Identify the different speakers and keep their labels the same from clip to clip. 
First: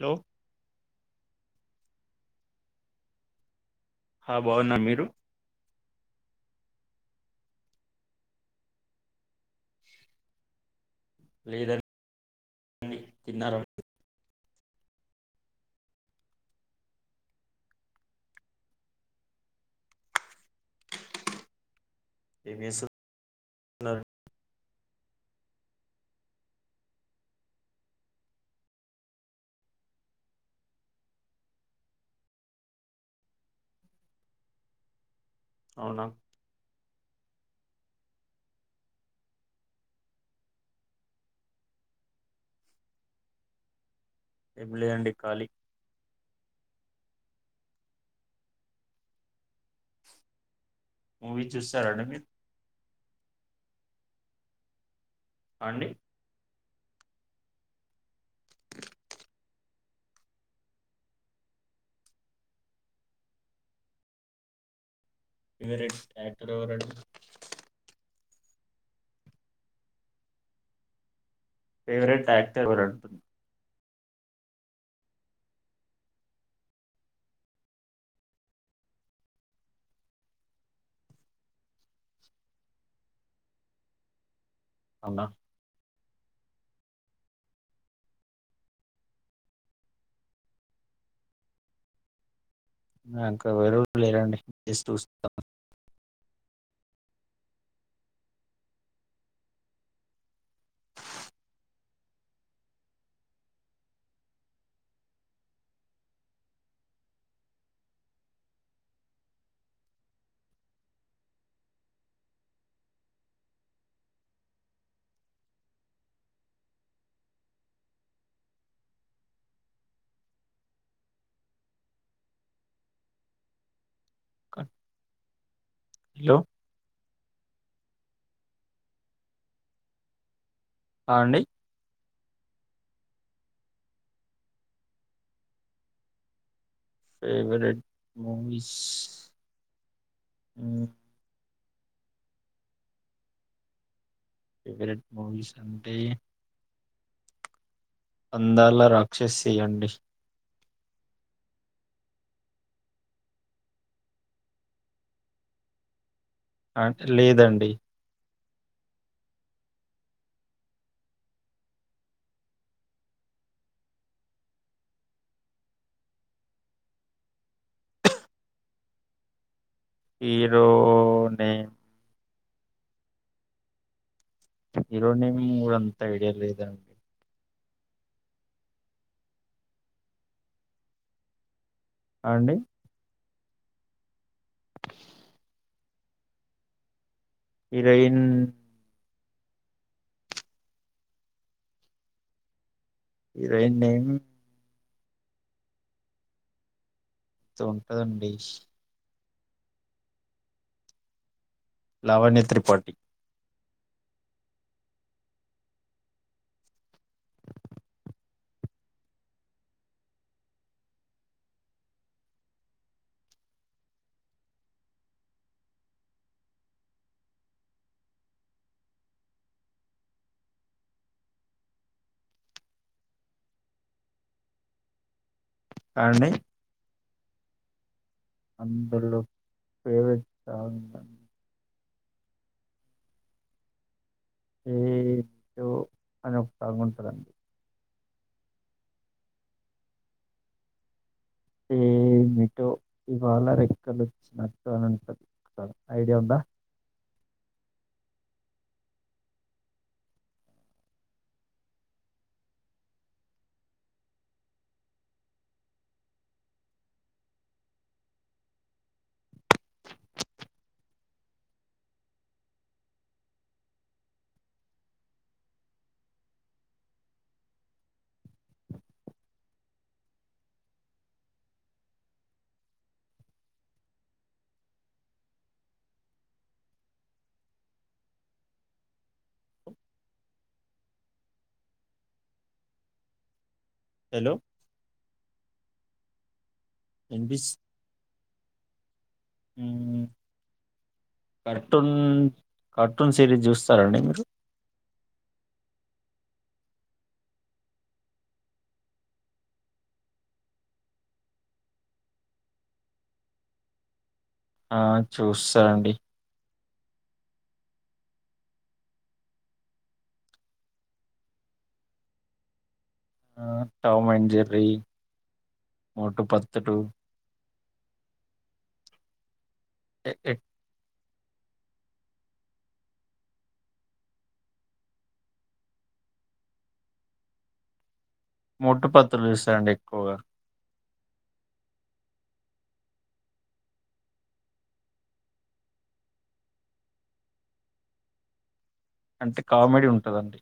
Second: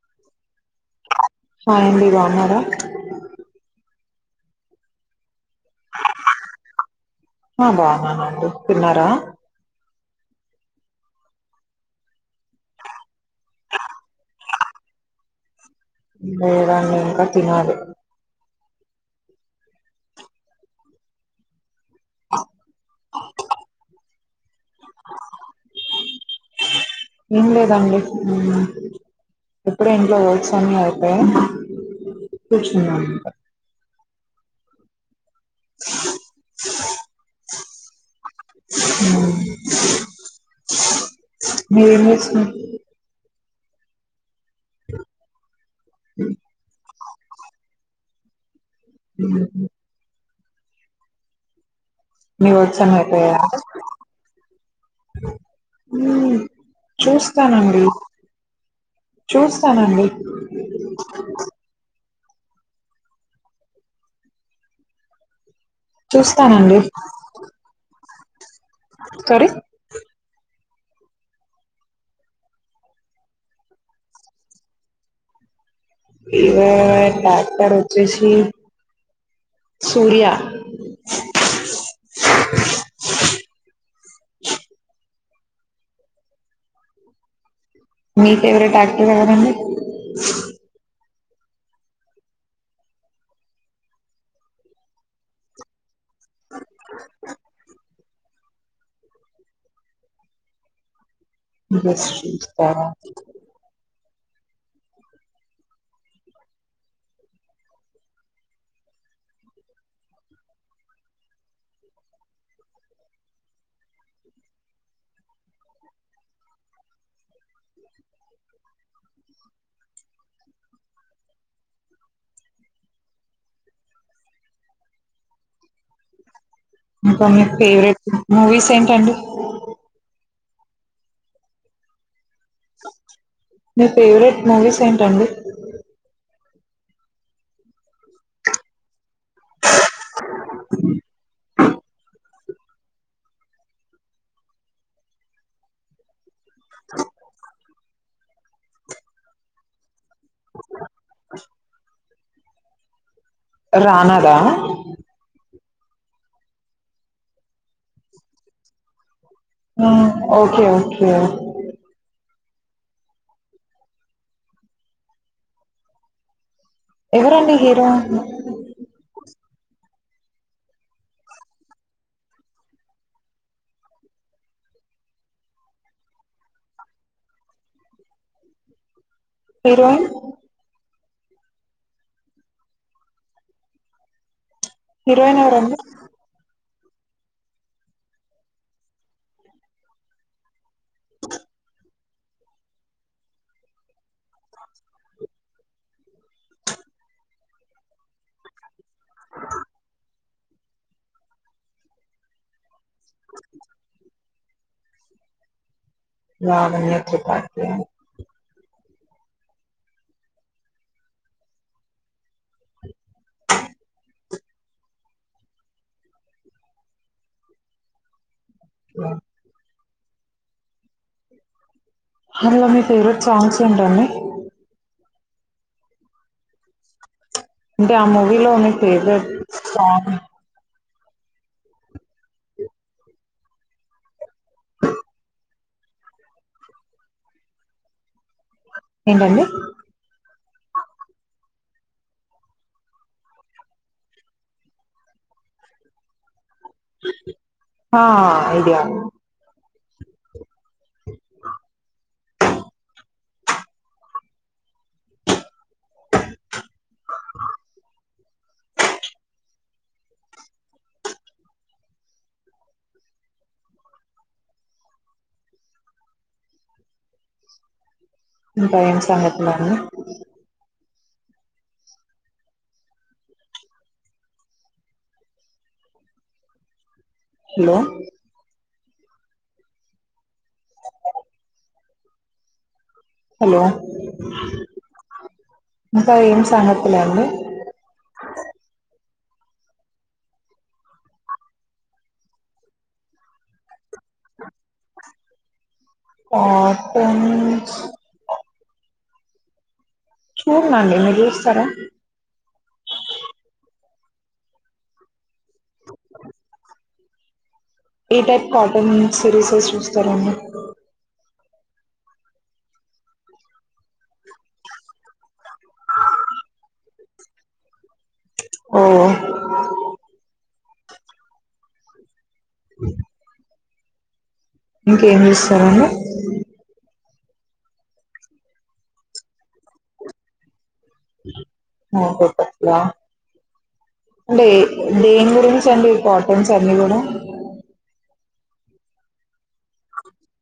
Speaker 1: Hello
Speaker 2: hi అండి బాగున్నారా
Speaker 1: ఆ బాగున్నాన్ మీరు
Speaker 2: ఆ బాగున్నానండి తిన్నారా
Speaker 1: లేదండి తిన్నారా
Speaker 2: లేదండి ఇంకా తినాలి
Speaker 1: ఏం చేస్తున్నారు
Speaker 2: ఏం లేదండి ఇప్పుడే ఇంట్లో వర్క్స్ అన్ని అయిపోయాయి కూర్చున్నాం
Speaker 1: అవునా
Speaker 2: అ మీరు ఏమి
Speaker 1: ఏం లేదండి కాలీ
Speaker 2: [inaudible] [inaudible]
Speaker 1: మూవీ చూస్త
Speaker 2: మీ వర్క్స్ అన్నీ
Speaker 1: అండి
Speaker 2: [inaudible] మ్ చూస్తానండి చూస్ చాలండి
Speaker 1: ఫేవరెట్ యాక్టర్
Speaker 2: చూస్తానండి
Speaker 1: ఎవరండి
Speaker 2: సరి
Speaker 1: ఫేవరెట్ యాక్టర్ ఎవరు అంటుంన్న
Speaker 2: ఫేవరెట్ యాక్టర్ వచ్చేసి సూర్య
Speaker 1: అవునా
Speaker 2: మీ ఫేవరెట్ యాక్టర్ ఎవరండీ
Speaker 1: నాకు ఎవరూ లేరండి జస్ట్ చూస్తాం
Speaker 2: బస్
Speaker 1: హలో
Speaker 2: ఇకా మీకు ఫేవరెట్ మూవీస్ ఏంటండి
Speaker 1: ఆ అండి
Speaker 2: మీ ఫేవరెట్ మూవీస్ ఏంటండి
Speaker 1: favourite movies um favourite movies అంటే
Speaker 2: [inaudible]
Speaker 1: అందాల రాక్షసి అండి.
Speaker 2: [inaudible] రానా దా
Speaker 1: ఆ లేదండి.
Speaker 2: మ్ ఓకే ఓకే ఎవరండి hero?
Speaker 1: Hero.. name hero name అంత ఐడియా లేదం
Speaker 2: పరువా
Speaker 1: ఆ అండి.
Speaker 2: హీరోయిన్ [inaudible]
Speaker 1: హీరోయిన్
Speaker 2: అ
Speaker 1: హీరోయిన్ నేమ్ ఏదో ఉంటదండి. లావణ్య త్రిపాఠి.
Speaker 2: లావణ్య త్రిపాఠి ఆ ఆ అందులో మీ ఫేవరెట్ సాంగ్స్ ఏంటండి.
Speaker 1: ఆ అండి
Speaker 2: అంటే ఆ మూవీలో మీ
Speaker 1: అందులో
Speaker 2: ఫేవరెట్ సాంగ్
Speaker 1: ఫేవరెట్ సాంగ్ అంటే ఏదో అని ఒక సాంగ్ ఉంటందండి.
Speaker 2: ఏంటండి.
Speaker 1: ఏమిటో ఇవాళ రెక్కలొచ్చినట్టు అనింటంది ఐడియా ఉందా
Speaker 2: ఆ ఐడియా ఇ ఇంకేం సంగతులండి. హలో హలో
Speaker 1: హలో
Speaker 2: ఇంకా ఏం సాంగ్ సంగతులండి
Speaker 1: మ్ కార్టూన్ కార్టూన్ సిరీస్ చూస్తారండి మీరు
Speaker 2: కార్టూన్స్ చూడ్నండి మీరు చూస్తరా
Speaker 1: ఆ చూస్తా అండి.
Speaker 2: ఏ టైప్ కార్టూన్ రీసెస్ చూస్తారండి.
Speaker 1: టామెన్, జెర్రీ మోటు, పత్లు
Speaker 2: ఓ
Speaker 1: ఎ- ఎ-
Speaker 2: ఇంకేం చూస్తారండి
Speaker 1: మోటు పాత్లు చూస్తా అండి ఎక్కువ
Speaker 2: అ అంటే దేని గురించి అండి కార్టూన్స్ అన్ని కూడా
Speaker 1: అంతే కామెడీ ఉంటుందండి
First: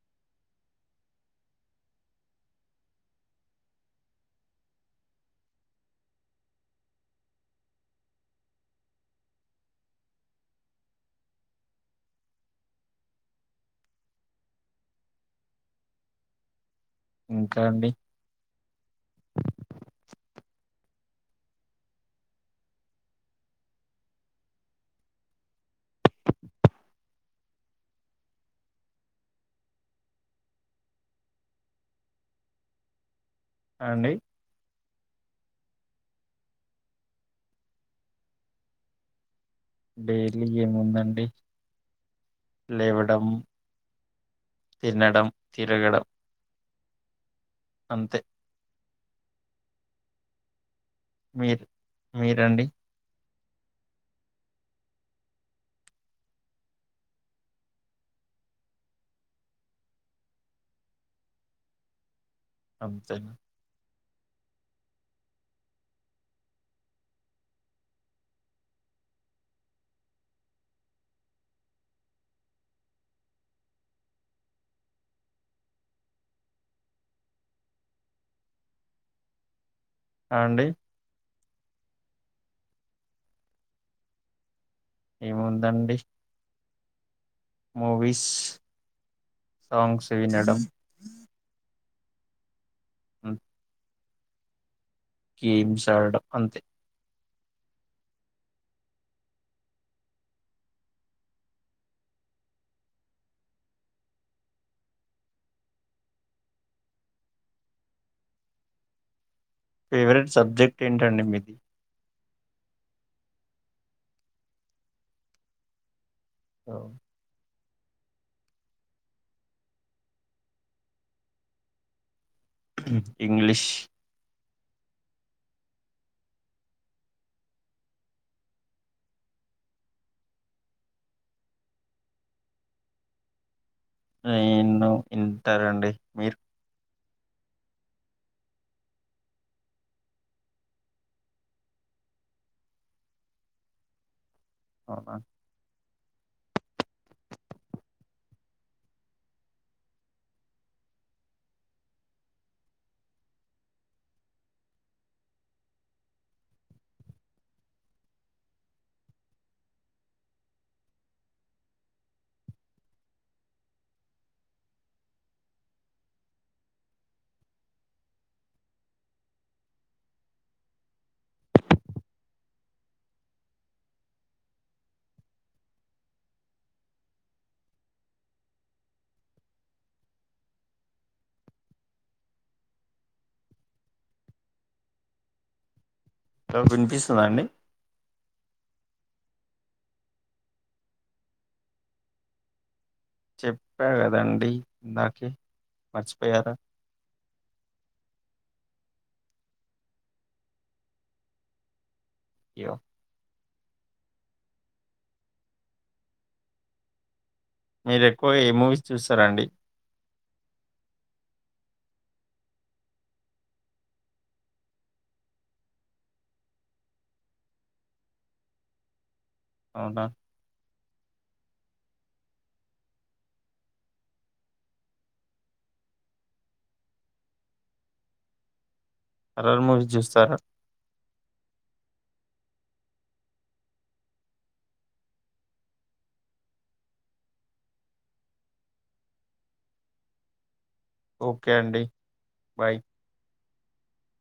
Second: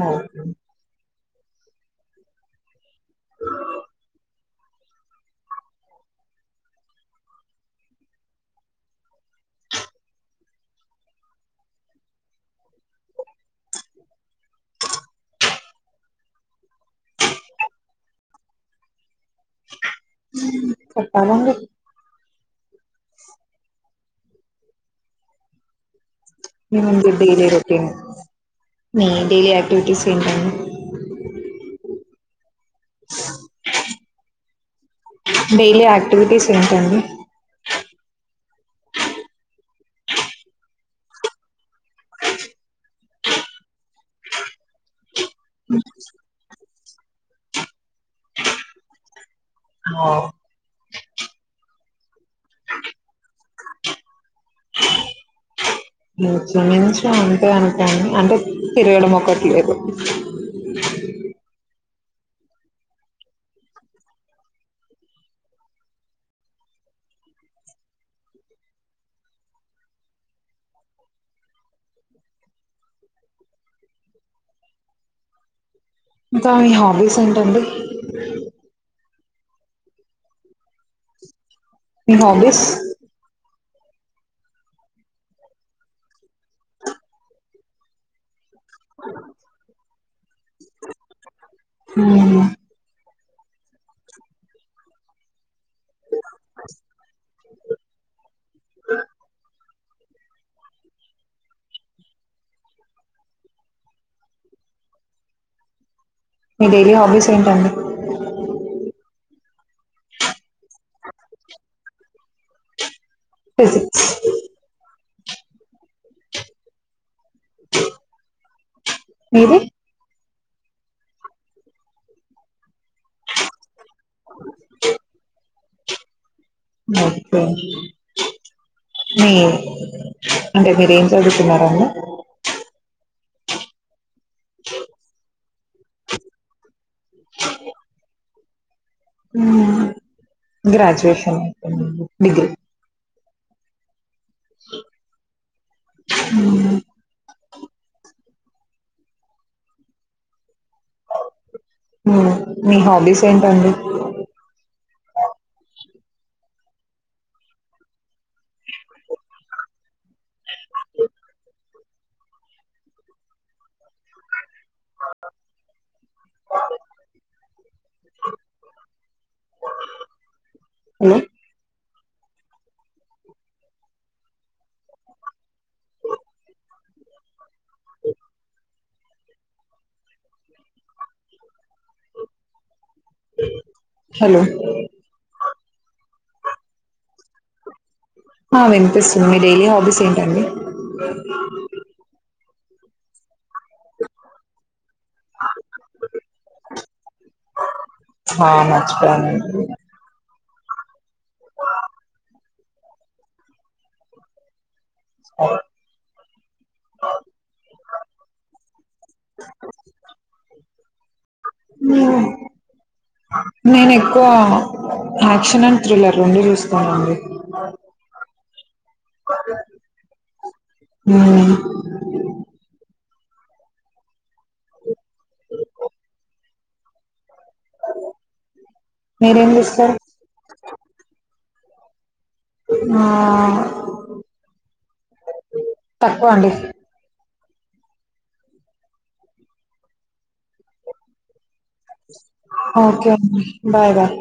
Speaker 2: ఓ
Speaker 1: ఇంకా అండి
Speaker 2: చెప్పాలండి మేము డైలీ రొటీన్ మీ డైలీ యాక్టివిటీస్ ఏంటండి
Speaker 1: అ అండి
Speaker 2: డైలీ యాక్టివిటీస్ ఏంటండి
Speaker 1: డైలీ ఏముందండి లేవడం తినడం తిరగడం అంతే
Speaker 2: ఆ
Speaker 1: మీరు మీరండి
Speaker 2: ఇంచుమించు అంతే అనుకోండి అంటే తిరగడం ఒకట్లేదు
Speaker 1: అంతేనా
Speaker 2: ఇంకా మీ హాబీస్ ఏంటండి
Speaker 1: అండి
Speaker 2: మీ హాబీస్
Speaker 1: ఏముందండి మూవీస్ సాంగ్స్ సింగ్ చేయడం
Speaker 2: హమ్
Speaker 1: హమ్ గేమ్స్ ఆడడం అంతే
Speaker 2: ఏ మీ డైలీ హాబీస్ ఏంటండి
Speaker 1: ఫేవరెట్ సబ్జెక్ట్ ఏంటండీ మిది
Speaker 2: తేజ్
Speaker 1: ఆ
Speaker 2: మీరు
Speaker 1: ఇంగ్లీష్
Speaker 2: ఓకే మీ అంటే మీరేం చదువుతున్నారండి
Speaker 1: నేను ఇంటర్ అండి మీరు
Speaker 2: గ్రాడ్యుయేషన్ డిగ్రీ
Speaker 1: అవునా
Speaker 2: [inaudible] మీ హాబీస్ ఏంటండి హలో [unintelligible] హలో
Speaker 1: వినిపిస్తుంద అండి
Speaker 2: వినిపిస్తుంది మీ డైలీ హాబీస్ ఏంటండి
Speaker 1: చెప్పా కదండి ఇందాకే మర్చిపోయారా
Speaker 2: పోయానండి
Speaker 1: అయ్యో మీరు ఎక్కువ ఏ మూవీస్ చూస్తారాండి
Speaker 2: నేను ఎక్కువ యాక్షన్ అండ్ థ్రిల్లర్ రెండు చూస్తానండి
Speaker 1: అవునా
Speaker 2: ఆ మీరేం
Speaker 1: అరరు మూవీ
Speaker 2: చూస్తారు
Speaker 1: చూస్తార
Speaker 2: ఆ తక్కువ అండి
Speaker 1: ఓ
Speaker 2: ఓకే బాయ్ బాయ్